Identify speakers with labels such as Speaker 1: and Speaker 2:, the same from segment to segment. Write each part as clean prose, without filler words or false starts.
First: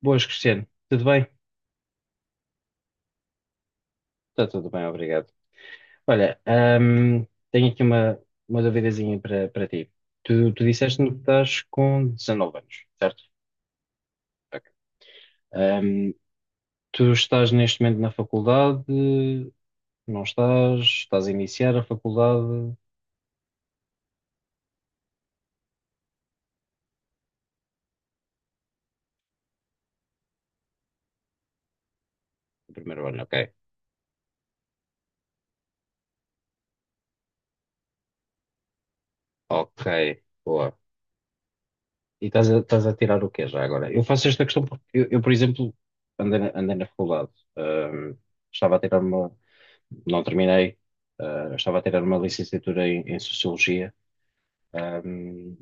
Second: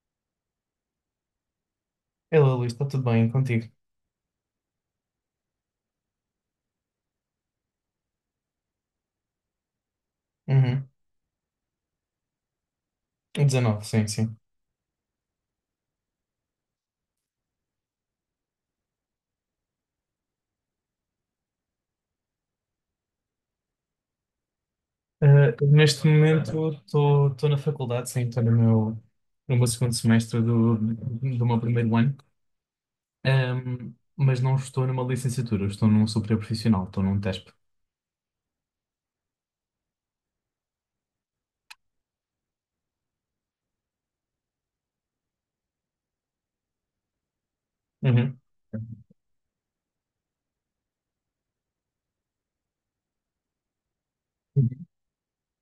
Speaker 1: Boas, Cristiano. Tudo bem?
Speaker 2: Hello, Luís, está tudo bem contigo?
Speaker 1: Está tudo bem, obrigado. Olha, tenho aqui uma duvidazinha para ti. Tu
Speaker 2: Uhum.
Speaker 1: disseste-me que estás com 19 anos, certo?
Speaker 2: 19, sim, sim.
Speaker 1: Ok. Ahm, tu estás neste momento na faculdade? Não estás? Estás a iniciar a faculdade?
Speaker 2: Ah, neste momento estou na faculdade, sim, estou no meu segundo semestre do meu primeiro ano.
Speaker 1: O primeiro ano, ok.
Speaker 2: Mas não estou numa licenciatura, estou num superior profissional, estou num TESP.
Speaker 1: Ok, boa. E estás estás a tirar o quê já agora? Eu faço esta questão porque por exemplo, andei na faculdade. Ahm,
Speaker 2: Uhum.
Speaker 1: estava a tirar não terminei. Ah, eu estava a tirar uma licenciatura em Sociologia. Ahm,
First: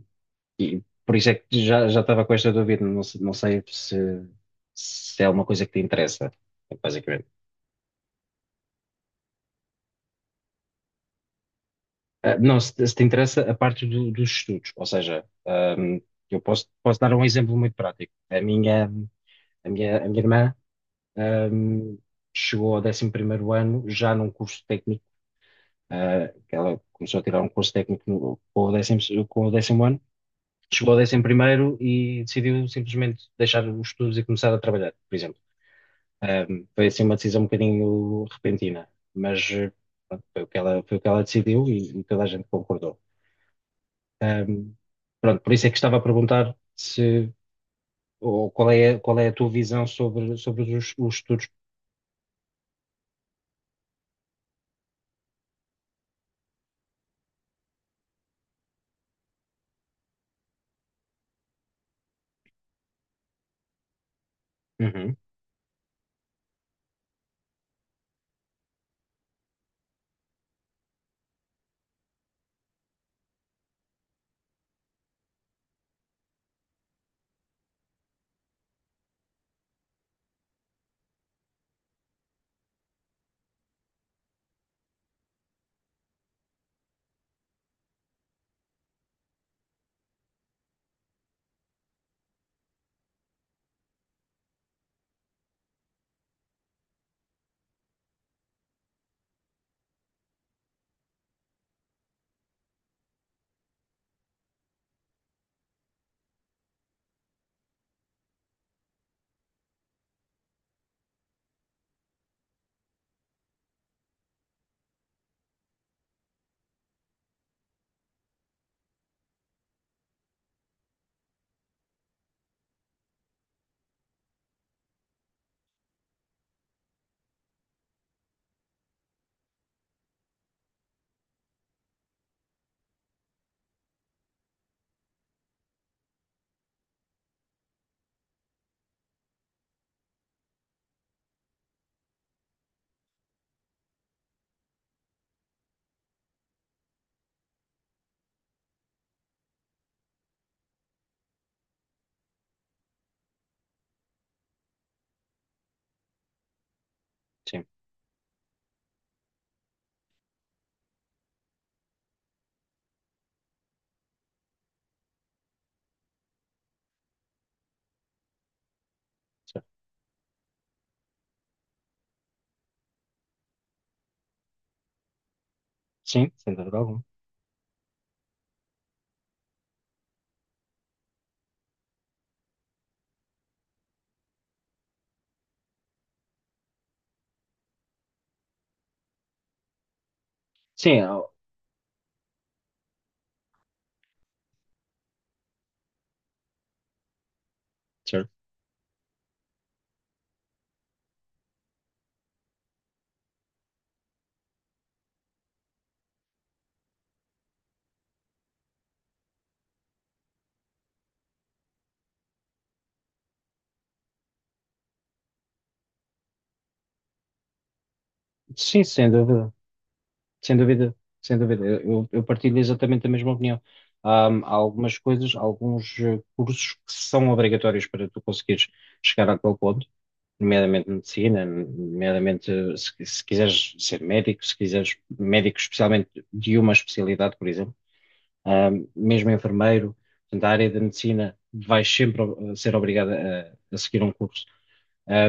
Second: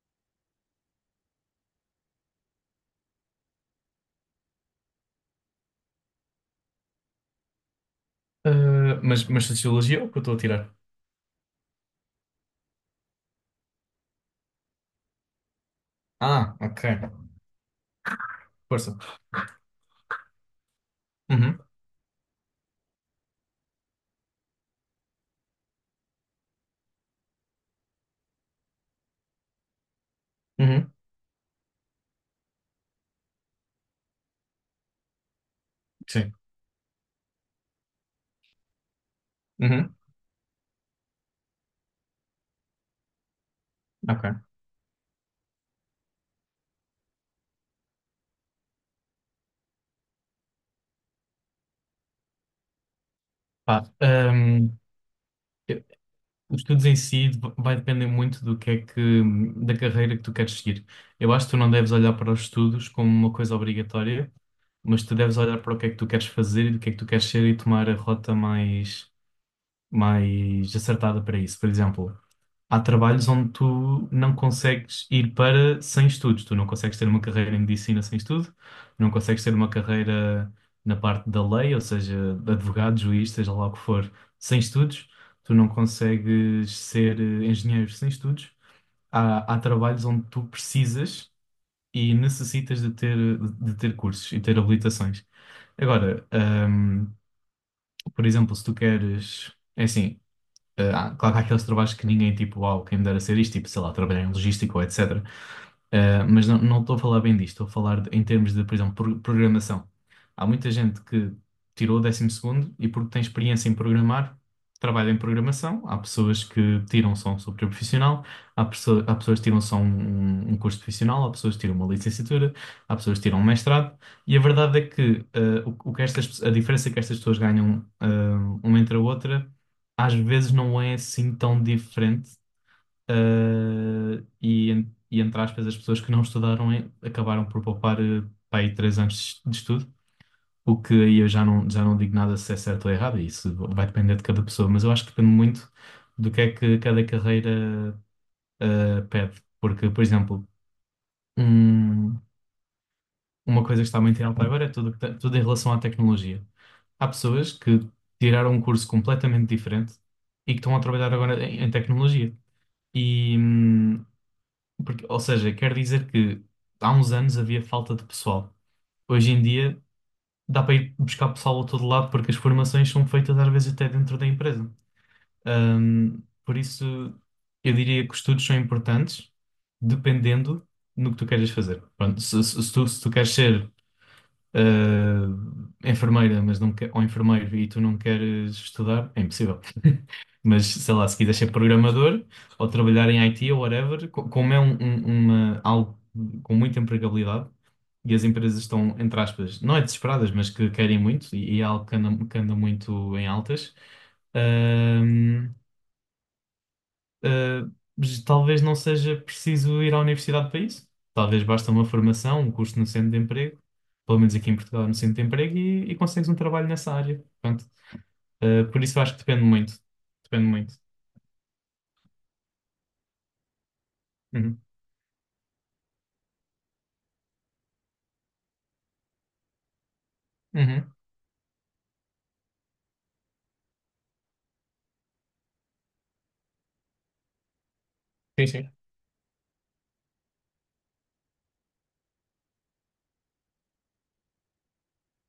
Speaker 1: e por isso é que já estava com esta dúvida. Não, não sei se é uma coisa que te interessa, basicamente.
Speaker 2: Ah, mas Sociologia é o que eu estou a tirar?
Speaker 1: Ah, não, se te interessa a parte dos estudos. Ou seja, eu
Speaker 2: Ah, ok,
Speaker 1: posso dar um exemplo muito prático.
Speaker 2: força.
Speaker 1: A minha irmã,
Speaker 2: Uhum.
Speaker 1: ahm, chegou ao 11.º ano já num curso técnico. Ah, que ela começou a tirar um curso técnico com o 10.º ano
Speaker 2: Uhum.
Speaker 1: chegou a 11 primeiro e decidiu simplesmente deixar os estudos e começar a trabalhar, por exemplo.
Speaker 2: Sim.
Speaker 1: Foi assim uma decisão um bocadinho repentina, mas
Speaker 2: Uhum.
Speaker 1: pronto, foi o que ela decidiu e toda a gente concordou.
Speaker 2: Ok.
Speaker 1: Ahm, pronto, por isso é que estava a perguntar se, ou qual é a tua visão sobre os estudos.
Speaker 2: Pá, os estudos em si vai depender muito do que é que, da carreira que tu queres seguir. Eu acho que tu não deves olhar para os estudos como uma coisa obrigatória, mas tu
Speaker 1: Uhum,
Speaker 2: deves olhar para o que é que tu queres fazer e do que é que tu queres ser e tomar a rota mais acertada para isso. Por exemplo, há trabalhos onde tu não consegues ir para sem estudos. Tu não consegues ter uma carreira em medicina sem estudo, não consegues ter uma carreira na parte da lei, ou seja, de advogado, juiz, seja lá o que for, sem estudos. Tu não consegues ser engenheiro sem estudos. Há trabalhos onde tu precisas e necessitas de ter cursos e ter habilitações. Agora, por exemplo, se tu queres. É assim, claro que há aqueles trabalhos que ninguém, tipo, uau, quem me dera ser isto, tipo, sei lá, trabalhar em logística ou etc. Mas não estou a falar bem disto, estou a falar em termos de, por exemplo, programação. Há muita gente que tirou o décimo segundo e porque tem experiência em programar, trabalha em programação. Há pessoas que tiram só um software profissional, há pessoas que tiram só um curso profissional, há pessoas que tiram uma licenciatura, há pessoas que tiram um mestrado. E a verdade é que, o que estas, pe- a diferença é que estas pessoas ganham, uma entre a outra às vezes não é assim tão diferente, e entre aspas, as pessoas que não estudaram acabaram por poupar pá, aí 3 anos de estudo, o que aí eu já não digo nada se é certo ou errado, isso vai depender de cada pessoa, mas eu acho que depende muito do que é que cada carreira pede, porque, por exemplo, um- uma coisa que está muito em alta agora é tudo, tudo em relação à tecnologia. Há pessoas
Speaker 1: sim,
Speaker 2: que tiraram um curso completamente diferente e que estão a trabalhar agora em tecnologia. E, hum, ou seja, quer dizer que há uns anos havia falta de pessoal. Hoje em
Speaker 1: certo.
Speaker 2: dia dá para ir buscar pessoal a todo lado porque as formações são feitas às vezes até dentro da empresa.
Speaker 1: Sim, sem
Speaker 2: Por
Speaker 1: dúvida alguma.
Speaker 2: isso, eu diria que os estudos são importantes dependendo no que tu queres fazer. Pronto, se tu queres ser enfermeira, mas não quer, ou enfermeiro e tu não queres estudar, é impossível. Mas sei
Speaker 1: Sim,
Speaker 2: lá, se
Speaker 1: ah,
Speaker 2: quiseres ser programador ou trabalhar em IT ou whatever, co- como é um- um- uma, algo com muita empregabilidade e as
Speaker 1: certo.
Speaker 2: empresas estão, entre aspas, não é desesperadas, mas que querem muito e é algo que anda muito em altas. ah, Uh, mas talvez não seja preciso ir à universidade para isso. Talvez basta uma formação, um curso no centro de emprego, pelo menos aqui em Portugal, no centro de emprego, e consegues um trabalho nessa área. Portanto, por
Speaker 1: Sim,
Speaker 2: isso eu
Speaker 1: sem
Speaker 2: acho que depende
Speaker 1: dúvida.
Speaker 2: muito. Depende
Speaker 1: Sem
Speaker 2: muito.
Speaker 1: dúvida, sem dúvida. Eu partilho exatamente a mesma opinião. Há
Speaker 2: Uhum.
Speaker 1: algumas coisas, alguns cursos que são obrigatórios para tu conseguires chegar àquele ponto, nomeadamente
Speaker 2: Uhum.
Speaker 1: medicina, nomeadamente se quiseres ser médico, se quiseres médico especialmente de uma especialidade, por exemplo,
Speaker 2: Sim, sim.
Speaker 1: mesmo enfermeiro, portanto, a área da medicina vais sempre ser obrigada a seguir um curso.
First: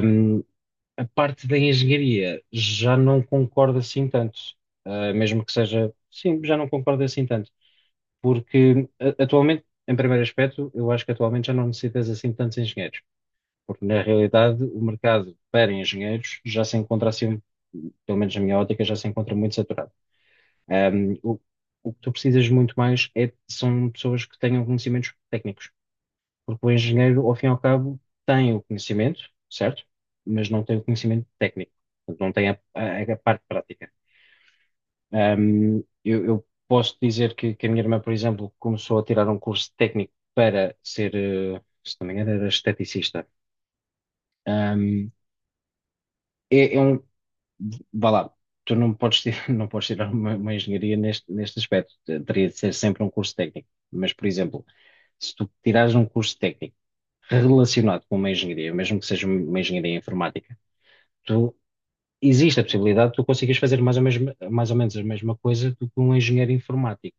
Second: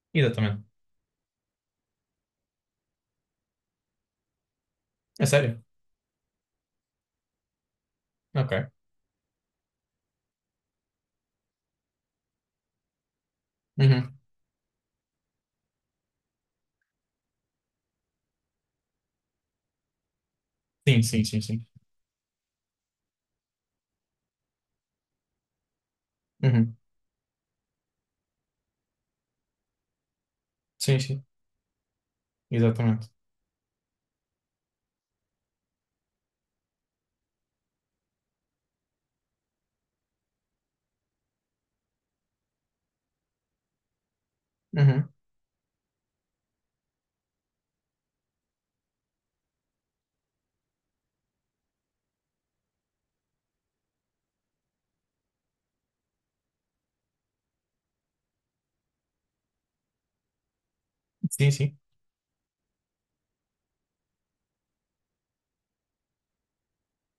Speaker 1: Hum,
Speaker 2: Exatamente.
Speaker 1: a parte da engenharia já não concordo assim tanto. Ah,
Speaker 2: É
Speaker 1: mesmo que
Speaker 2: sério?
Speaker 1: seja, sim, já não concordo assim tanto,
Speaker 2: Ok.
Speaker 1: porque atualmente, em primeiro aspecto, eu acho que atualmente já não necessitas assim de tantos engenheiros, porque na
Speaker 2: Uhum.
Speaker 1: realidade o mercado para engenheiros já se encontra assim, pelo menos na minha ótica, já se encontra muito saturado. Ah,
Speaker 2: Sim, sim,
Speaker 1: o,
Speaker 2: sim, sim.
Speaker 1: o que tu precisas muito mais é, são pessoas que tenham conhecimentos técnicos. Porque o
Speaker 2: Uhum.
Speaker 1: engenheiro, ao fim e ao cabo, tem o conhecimento, certo? Mas não tem o
Speaker 2: Sim, sim.
Speaker 1: conhecimento técnico. Portanto, não tem
Speaker 2: Exatamente.
Speaker 1: a parte prática. Eu posso dizer que a minha irmã, por exemplo, começou a tirar um curso técnico para ser, se não me engano, era esteticista.
Speaker 2: Uhum.
Speaker 1: Ahm, é, é um, vá lá, tu não podes, não podes tirar uma engenharia neste, neste aspecto, teria de ser sempre um curso técnico. Mas, por exemplo, se tu tirares um curso técnico, relacionado com uma engenharia, mesmo que seja uma engenharia informática,
Speaker 2: Sim,
Speaker 1: tu,
Speaker 2: sim.
Speaker 1: existe a possibilidade de tu conseguires fazer mais ou, mesmo, mais ou menos a mesma coisa do que um engenheiro informático.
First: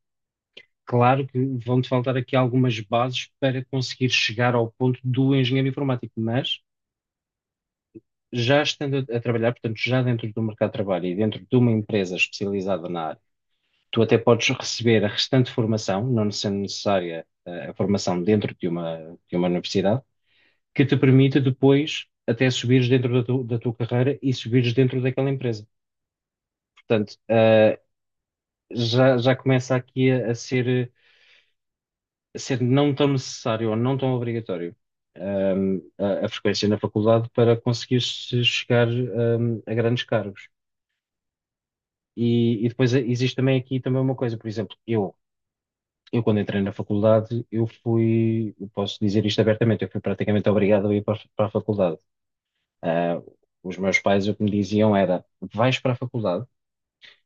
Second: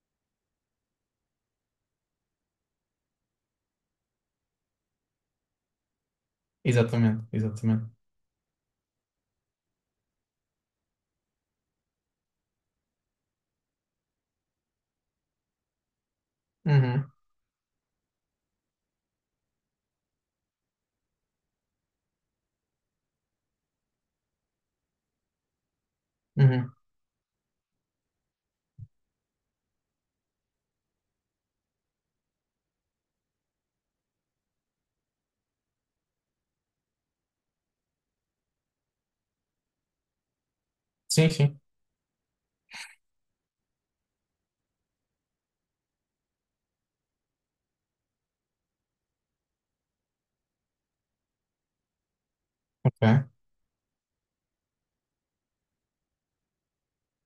Speaker 1: Claro que vão-te faltar aqui algumas bases para conseguir chegar ao ponto do engenheiro informático, mas
Speaker 2: Exatamente. Exatamente.
Speaker 1: já estando a trabalhar, portanto, já dentro do mercado de trabalho e dentro de uma empresa especializada na área, tu até podes receber a restante formação, não sendo
Speaker 2: Uhum.
Speaker 1: necessária a formação dentro de uma universidade que te permita depois até subires dentro da, da tua carreira e subires dentro daquela empresa.
Speaker 2: Uhum.
Speaker 1: Portanto, ah, já começa aqui a ser não tão necessário ou não tão obrigatório. A frequência na faculdade para conseguir chegar, a grandes cargos.
Speaker 2: Sim, sim.
Speaker 1: E depois existe também aqui também uma coisa, por exemplo, eu quando entrei na faculdade, eu fui, eu posso dizer isto abertamente, eu fui praticamente obrigado a ir para, para a faculdade. Ah,
Speaker 2: Ok.
Speaker 1: os meus pais o que me diziam era: vais para a faculdade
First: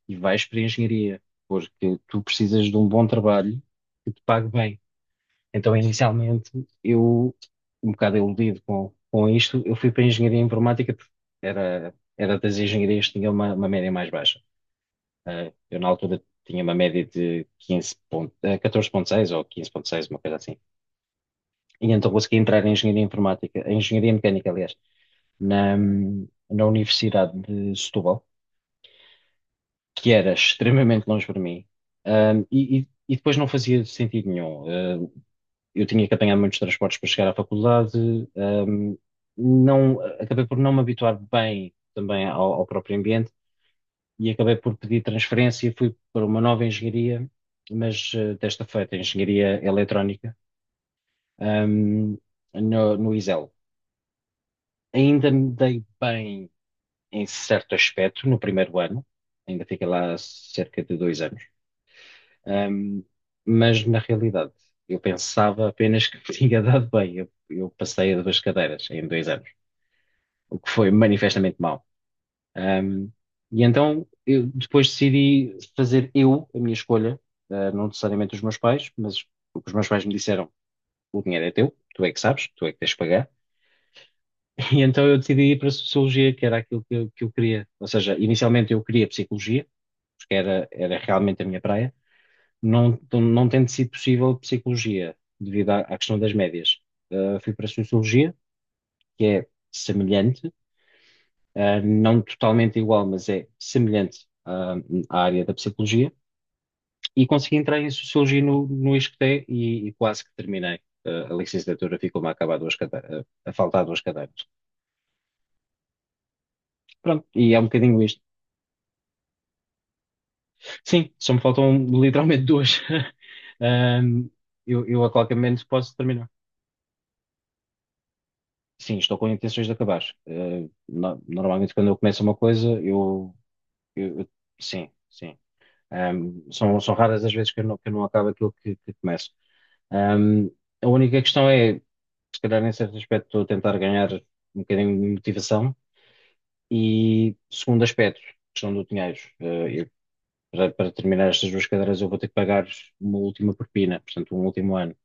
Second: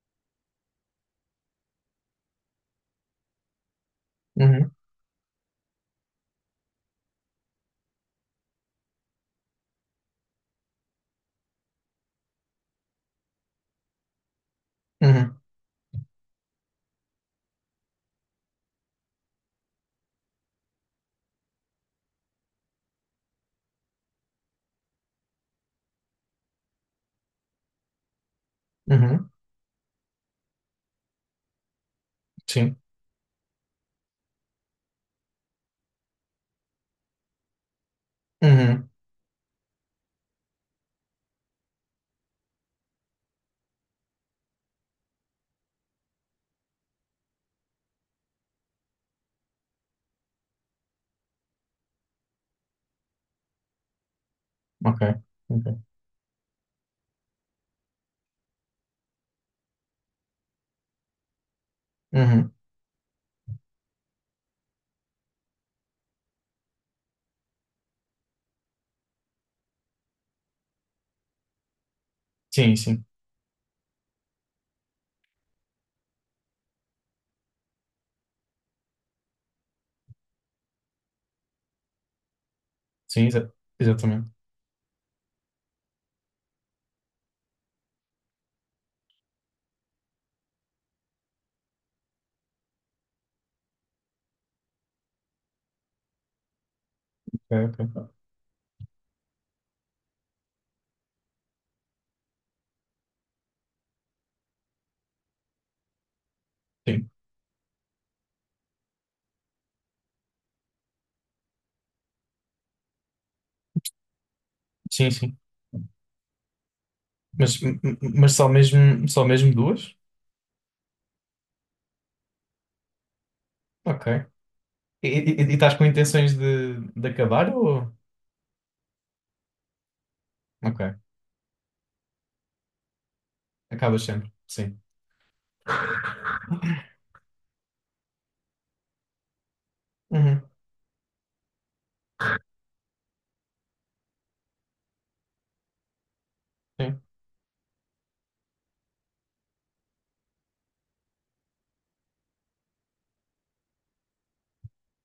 Speaker 1: e vais para a engenharia, porque tu precisas de um bom trabalho que te pague
Speaker 2: Uhum.
Speaker 1: bem. Então, inicialmente, eu, um bocado iludido com isto, eu fui para a engenharia informática, porque era das engenharias que tinha uma média mais baixa.
Speaker 2: Uhum.
Speaker 1: Ah, eu, na altura, tinha uma média de 15 ponto, 14,6 ou 15,6, uma coisa assim. E então consegui entrar em engenharia informática, em engenharia mecânica, aliás, na, na Universidade de Setúbal,
Speaker 2: Uhum.
Speaker 1: que era extremamente longe para mim,
Speaker 2: Sim.
Speaker 1: e depois não fazia sentido nenhum. Eu tinha que apanhar muitos transportes para chegar à faculdade,
Speaker 2: Uhum.
Speaker 1: não, acabei por não me habituar bem também ao próprio ambiente e acabei por pedir transferência, fui para uma nova engenharia, mas desta feita, engenharia eletrónica, ahm, no ISEL.
Speaker 2: Ok.
Speaker 1: Ainda me
Speaker 2: Ok.
Speaker 1: dei bem em certo aspecto no primeiro ano, ainda fiquei lá cerca de 2 anos.
Speaker 2: Uhum.
Speaker 1: Ahm, mas na realidade, eu pensava apenas que tinha dado bem. Eu passei a duas cadeiras em 2 anos, o que foi manifestamente mau.
Speaker 2: Sim, sim.
Speaker 1: Ahm, e então eu depois decidi fazer eu a minha escolha, ah, não necessariamente os meus pais, mas o que os meus pais me disseram, o dinheiro é teu, tu é que sabes, tu é que tens de
Speaker 2: Sim,
Speaker 1: pagar.
Speaker 2: exatamente.
Speaker 1: E então eu decidi ir para a Sociologia, que era aquilo que eu queria. Ou seja, inicialmente eu queria Psicologia, porque era realmente a minha praia. Não, não tendo sido possível psicologia, devido à questão das médias.
Speaker 2: Ok,
Speaker 1: Fui para a
Speaker 2: ok.
Speaker 1: sociologia, que é semelhante, não totalmente igual, mas é semelhante, à área da psicologia,
Speaker 2: Sim,
Speaker 1: e consegui entrar em sociologia no ISCTE e quase que terminei. A licenciatura ficou-me a acabar duas cadeiras, a faltar duas cadeiras.
Speaker 2: sim, sim.
Speaker 1: Pronto, e é
Speaker 2: Mas,
Speaker 1: um
Speaker 2: m- m-
Speaker 1: bocadinho isto.
Speaker 2: mas só mesmo duas?
Speaker 1: Sim, só me faltam literalmente duas.
Speaker 2: Ok. E,
Speaker 1: Um, eu a qualquer
Speaker 2: e- e
Speaker 1: momento
Speaker 2: estás com
Speaker 1: posso terminar.
Speaker 2: intenções de acabar ou...
Speaker 1: Sim, estou com intenções de acabar. Eh,
Speaker 2: Ok.
Speaker 1: no- normalmente, quando eu começo uma coisa, eu,
Speaker 2: Acabas
Speaker 1: eu- eu-
Speaker 2: sempre. Sim.
Speaker 1: sim, sim. São raras as vezes que eu não acabo aquilo que começo.
Speaker 2: Uhum.
Speaker 1: Ahm, a única questão é, se calhar, em certo aspecto, estou a tentar ganhar um bocadinho de motivação.
Speaker 2: Sim.
Speaker 1: E, segundo aspecto, questão do dinheiro. Para para terminar estas duas cadeiras, eu vou ter que pagar uma última propina, portanto, um último ano.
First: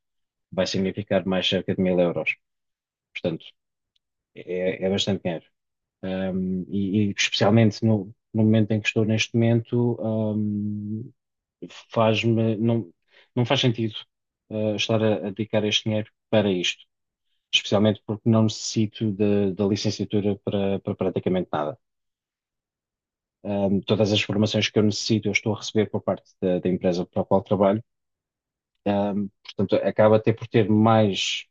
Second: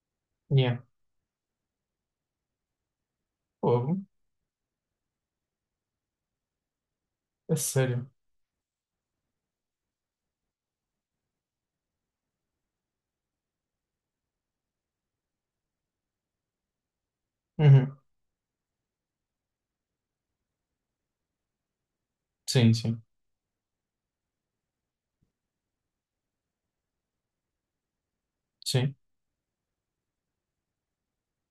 Speaker 1: Vai
Speaker 2: Yeah.
Speaker 1: significar mais cerca de mil euros. Portanto,
Speaker 2: Fogo.
Speaker 1: é, é bastante dinheiro. Um, e
Speaker 2: É
Speaker 1: especialmente
Speaker 2: sério.
Speaker 1: no momento em que estou neste momento, um, faz-me, não, não faz sentido, estar a dedicar este dinheiro para isto,
Speaker 2: Uhum.
Speaker 1: especialmente porque não necessito da licenciatura para, para praticamente nada.
Speaker 2: Sim, sim.
Speaker 1: Um, todas as formações que eu necessito, eu estou a receber por parte da, da empresa para a qual trabalho.
Speaker 2: Sim.
Speaker 1: Um, portanto, acaba até por ter mais,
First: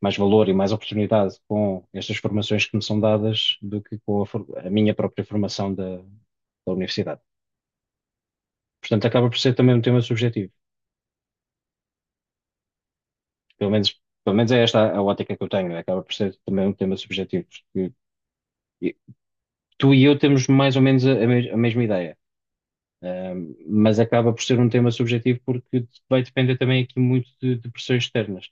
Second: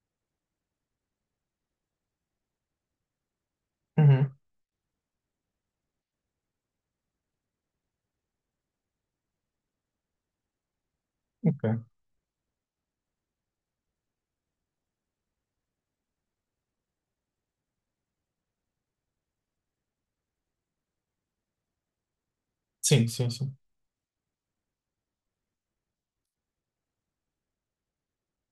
Speaker 1: mais valor e mais oportunidade com estas formações que me são dadas do que com
Speaker 2: Uhum.
Speaker 1: a minha própria formação da universidade. Portanto, acaba por ser também um tema subjetivo.
Speaker 2: Ok.
Speaker 1: Pelo menos, pelo menos é esta a ótica que eu tenho. Acaba por ser também um tema subjetivo, porque e- tu e eu temos mais ou menos a mesma ideia.
Speaker 2: Sim, sim, sim.
Speaker 1: Mas acaba por ser um tema subjetivo porque vai depender também aqui muito de pressões externas.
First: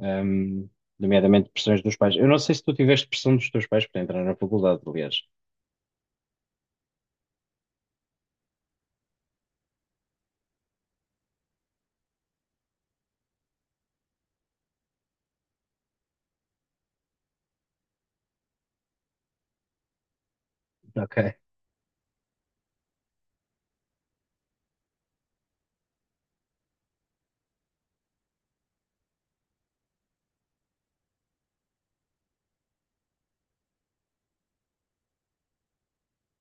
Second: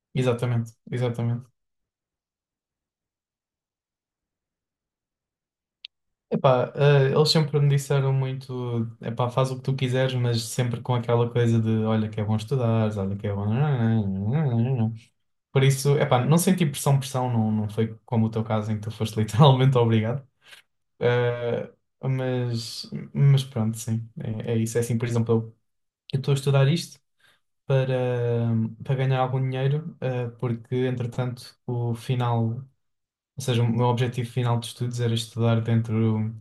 Speaker 1: Ahm,
Speaker 2: Exatamente. Exatamente.
Speaker 1: nomeadamente pressões dos pais. Eu não sei se tu tiveste pressão dos teus pais para entrar na faculdade, aliás.
Speaker 2: Epá, eles sempre me disseram muito, epá, faz o que tu quiseres, mas sempre com aquela coisa de, olha que é bom estudares, olha que é bom... Por isso, epá, não senti pressão, pressão, não foi como o teu caso em que tu foste literalmente obrigado.
Speaker 1: Ok.
Speaker 2: Eh, mas pronto, sim, é isso. É assim, por exemplo, eu estou a estudar isto para, para ganhar algum dinheiro, porque entretanto o final, ou seja, o meu objetivo final de estudos era estudar dentro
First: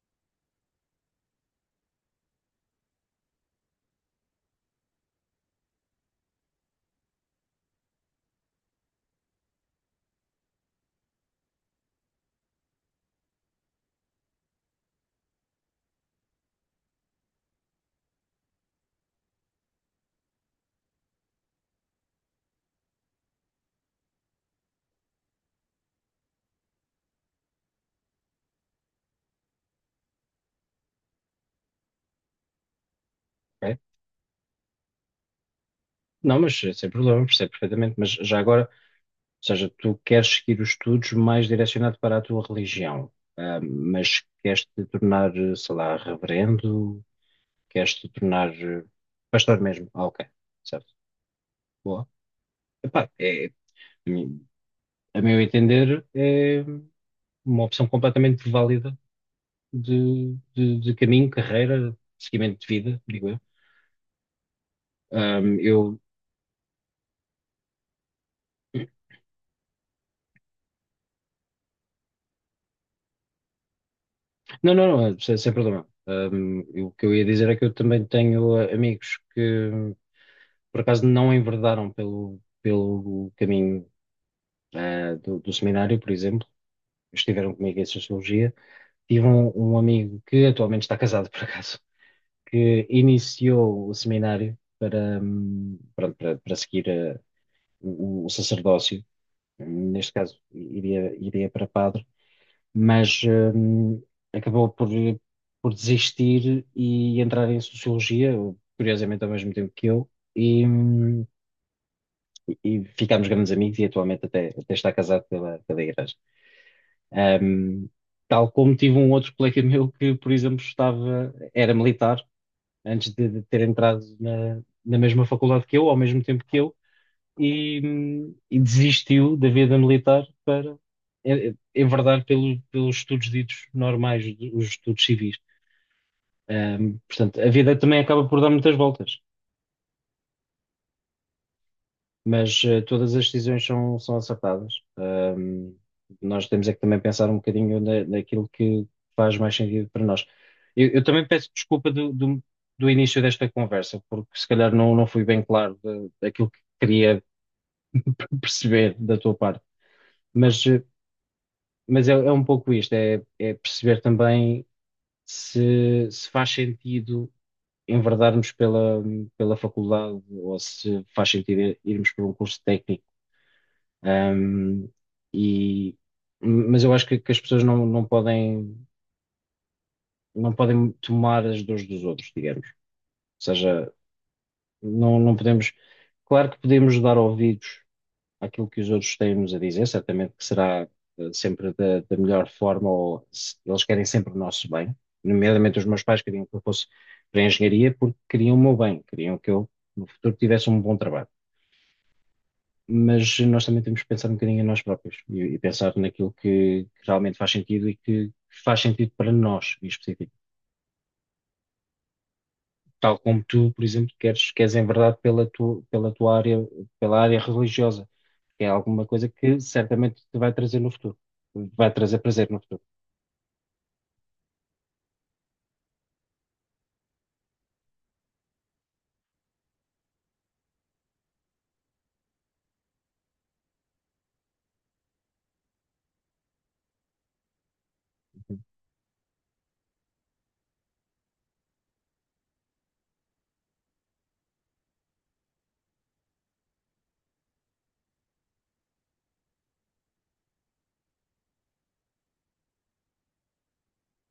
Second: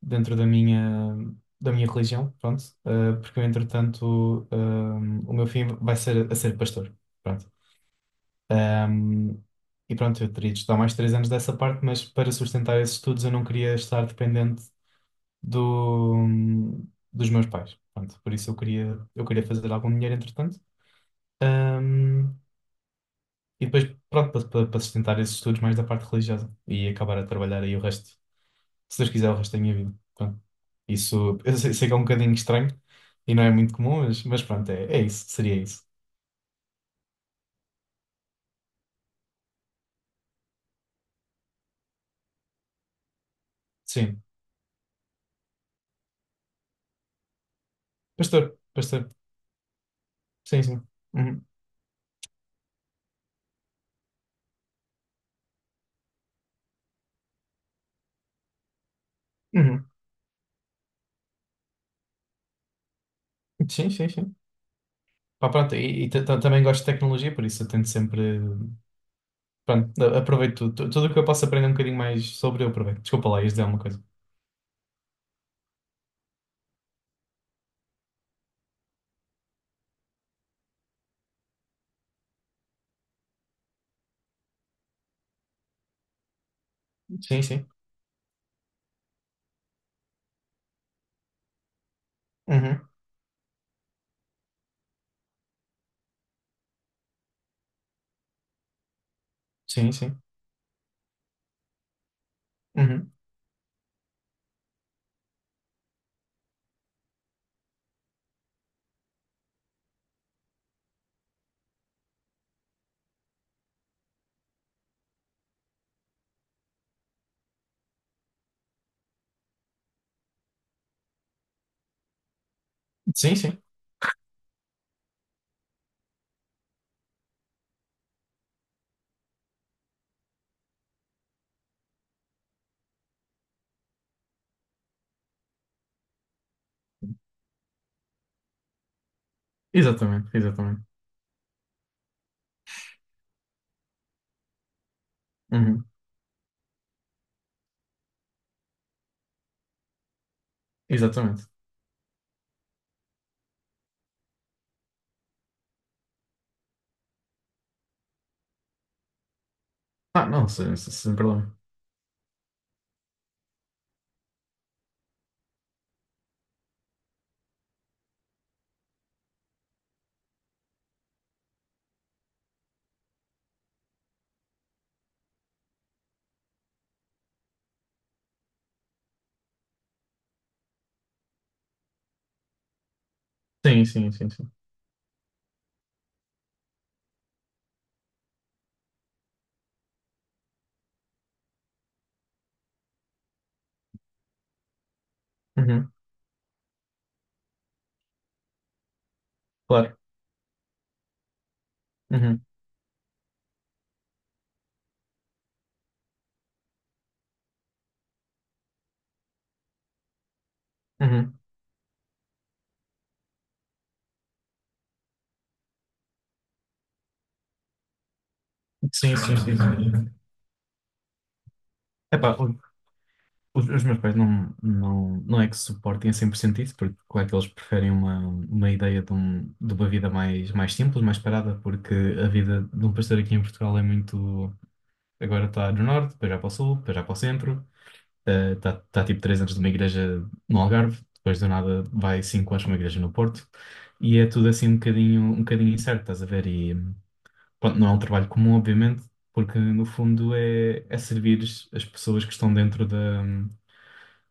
Speaker 2: dentro da minha religião, pronto, porque eu, entretanto, o meu filho vai ser a ser pastor, pronto. Ehm, e pronto, eu teria de estudar mais 3 anos dessa parte, mas para sustentar esses estudos eu não queria estar dependente do, dos meus pais, pronto. Por isso eu queria fazer algum dinheiro, entretanto. Ehm, e depois, pronto, para sustentar esses estudos mais da parte religiosa e acabar a trabalhar aí o resto. Se Deus quiser, o resto da minha vida. Pronto. Isso, eu sei que é um bocadinho estranho e não é muito
Speaker 1: Ok.
Speaker 2: comum, mas pronto, é isso, seria isso.
Speaker 1: Não, mas sem problema, percebo perfeitamente. Mas já agora, ou seja, tu queres seguir os estudos mais direcionado para a tua religião, ah, mas
Speaker 2: Sim.
Speaker 1: queres te tornar, sei lá, reverendo, queres te tornar
Speaker 2: Pastor, pastor.
Speaker 1: pastor mesmo. Ah, ok,
Speaker 2: Sim, sim.
Speaker 1: certo.
Speaker 2: Uhum.
Speaker 1: Boa. Epá, é, a mim- a meu entender, é uma opção completamente válida
Speaker 2: Uhum.
Speaker 1: de caminho, carreira, seguimento de vida, digo eu.
Speaker 2: Sim, sim, sim.
Speaker 1: Ah,
Speaker 2: Pá, pronto,
Speaker 1: eu
Speaker 2: e também gosto de tecnologia, por isso eu tento sempre. Pronto, aproveito tudo. Tudo o que eu posso aprender um bocadinho mais sobre, eu aproveito. Desculpa lá, ias dizer alguma coisa.
Speaker 1: não, não, não, é sem, sem problema. O que eu ia dizer é que eu também tenho ah, amigos que, por acaso, não enverdaram pelo, pelo caminho ah, do seminário, por exemplo.
Speaker 2: Sim,
Speaker 1: Estiveram
Speaker 2: sim.
Speaker 1: comigo em Sociologia. Tive um, um amigo que atualmente está casado, por acaso, que
Speaker 2: Uhum.
Speaker 1: iniciou o seminário para, pronto, para seguir ah, o sacerdócio.
Speaker 2: Sim,
Speaker 1: Neste
Speaker 2: sim.
Speaker 1: caso, iria para padre,
Speaker 2: Uhum.
Speaker 1: mas hum, acabou por desistir e entrar em sociologia, curiosamente ao mesmo tempo que eu, e, hum, e ficámos grandes amigos e atualmente até, até está casado pela, pela igreja. Hum, tal como tive um outro colega meu que, por exemplo, estava, era militar antes
Speaker 2: Sim,
Speaker 1: de ter
Speaker 2: sim.
Speaker 1: entrado na mesma faculdade que eu, ao mesmo tempo que eu, e, e desistiu da vida militar para enverdar pelo, pelos estudos ditos normais, os estudos civis. Portanto, a vida também acaba por dar muitas voltas,
Speaker 2: Exatamente, exatamente.
Speaker 1: mas todas as decisões são, são acertadas.
Speaker 2: Uhum.
Speaker 1: Nós temos é que também pensar um bocadinho naquilo que faz mais sentido para nós. Eu também
Speaker 2: Exatamente.
Speaker 1: peço desculpa do início desta conversa, porque se calhar não, não fui bem claro da daquilo que queria perceber da tua parte.
Speaker 2: Ah, não,
Speaker 1: Mas
Speaker 2: sem, sem sem problema.
Speaker 1: mas é, é um pouco isto, é, é perceber também se faz sentido enverdarmos pela, pela faculdade ou se faz sentido irmos por um curso técnico. Ahm, e, mas eu acho que as pessoas não, não podem, não podem tomar as dores dos outros, digamos. Ou
Speaker 2: Sim,
Speaker 1: seja,
Speaker 2: sim, sim, sim.
Speaker 1: não, não podemos. Claro que podemos dar ouvidos àquilo que os outros têm-nos a dizer, certamente que será sempre da melhor forma, ou eles querem sempre o nosso bem, nomeadamente os
Speaker 2: Uhum.
Speaker 1: meus pais queriam que eu fosse para a engenharia porque queriam o meu bem, queriam que eu
Speaker 2: Claro.
Speaker 1: no futuro tivesse um bom trabalho.
Speaker 2: Uhum.
Speaker 1: Mas nós também temos que pensar um bocadinho em nós próprios e pensar naquilo que realmente faz sentido e que faz sentido para nós em específico.
Speaker 2: Uhum.
Speaker 1: Tal como tu, por exemplo, queres, queres enverdar pela tua área, pela área religiosa. É alguma
Speaker 2: Sim,
Speaker 1: coisa
Speaker 2: sim, sim,
Speaker 1: que
Speaker 2: sim.
Speaker 1: certamente te vai trazer no futuro. Vai trazer
Speaker 2: Epá,
Speaker 1: prazer
Speaker 2: o-
Speaker 1: no futuro.
Speaker 2: os, os meus pais não é que suportem a 100% isso, porque claro que eles preferem uma ideia de uma vida mais simples, mais parada, porque a vida de um pastor aqui em Portugal é muito. Agora está no norte, depois já para o sul, depois já para o centro, está tipo 3 anos numa igreja no Algarve, depois do nada vai 5 anos para uma igreja no Porto, e é tudo assim um bocadinho incerto, estás a ver? E pronto, não é um trabalho comum, obviamente, porque no fundo é servir as pessoas que estão dentro da,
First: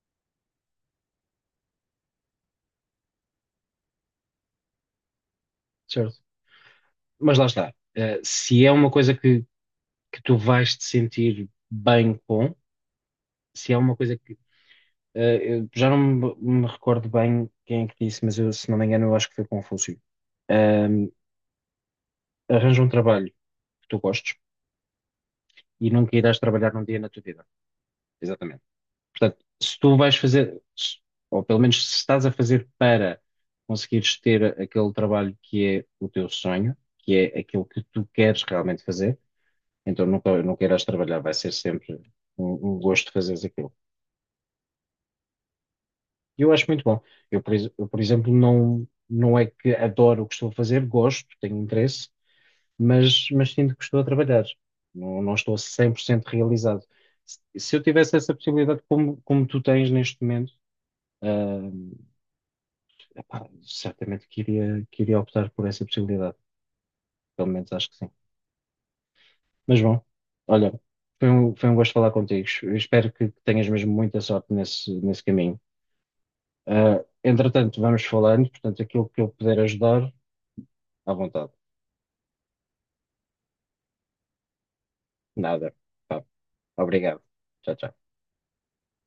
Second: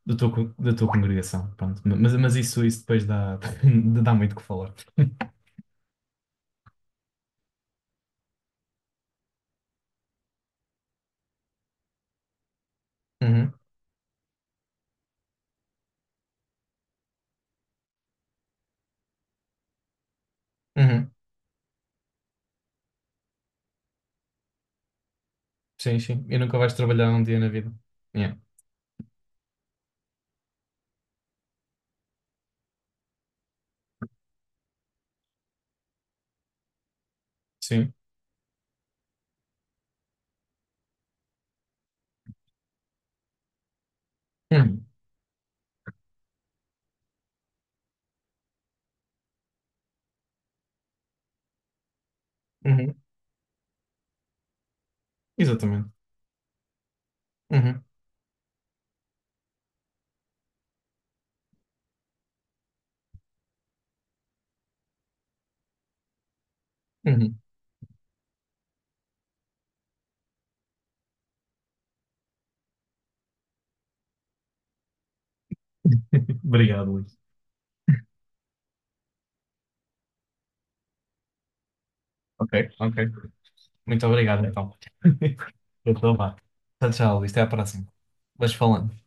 Speaker 2: da tua, co- da tua congregação, pronto. Mas isso depois dá, dá muito o que falar.
Speaker 1: Certo. Mas lá está. Eh, se é uma coisa que tu vais te sentir bem com,
Speaker 2: Uhum,
Speaker 1: se é uma coisa que. Eu já não me, me recordo bem quem é que disse, mas eu, se não me engano, eu acho que foi Confúcio. Ahm,
Speaker 2: uhum.
Speaker 1: arranja um trabalho que tu gostes e
Speaker 2: Sim,
Speaker 1: nunca
Speaker 2: sim.
Speaker 1: irás
Speaker 2: E nunca
Speaker 1: trabalhar
Speaker 2: vais
Speaker 1: num dia na
Speaker 2: trabalhar
Speaker 1: tua
Speaker 2: um dia
Speaker 1: vida.
Speaker 2: na vida. Yeah.
Speaker 1: Exatamente. Portanto, se tu vais fazer, ou pelo menos se estás a fazer para conseguires ter aquele trabalho que é o teu sonho, que é aquilo que
Speaker 2: Sim.
Speaker 1: tu queres realmente fazer, então nunca, nunca irás trabalhar, vai ser sempre um, um gosto fazeres aquilo.
Speaker 2: Uhum,
Speaker 1: E eu acho muito bom. Eu, por, eu, por exemplo, não, não é que adoro o que estou a fazer, gosto, tenho interesse,
Speaker 2: uhum.
Speaker 1: mas sinto que estou a trabalhar. Não, não estou
Speaker 2: Exatamente.
Speaker 1: 100% realizado. Se eu
Speaker 2: Uhum,
Speaker 1: tivesse essa possibilidade, como, como tu tens neste momento, ah, epá, certamente que iria optar por essa possibilidade.
Speaker 2: uhum.
Speaker 1: Pelo menos acho que sim. Mas bom, olha, foi um gosto falar contigo. Eu espero que tenhas mesmo muita sorte nesse, nesse caminho.
Speaker 2: Obrigado,
Speaker 1: Ah,
Speaker 2: Luís.
Speaker 1: entretanto, vamos falando, portanto, aquilo que eu puder ajudar, à vontade.
Speaker 2: Ok, ok. Muito obrigado, então.
Speaker 1: Nada.
Speaker 2: Eu estou
Speaker 1: Pá,
Speaker 2: lá. Tchau, tchau,
Speaker 1: obrigado.
Speaker 2: Luís. Até à
Speaker 1: Tchau,
Speaker 2: próxima.
Speaker 1: tchau.
Speaker 2: Vais falando.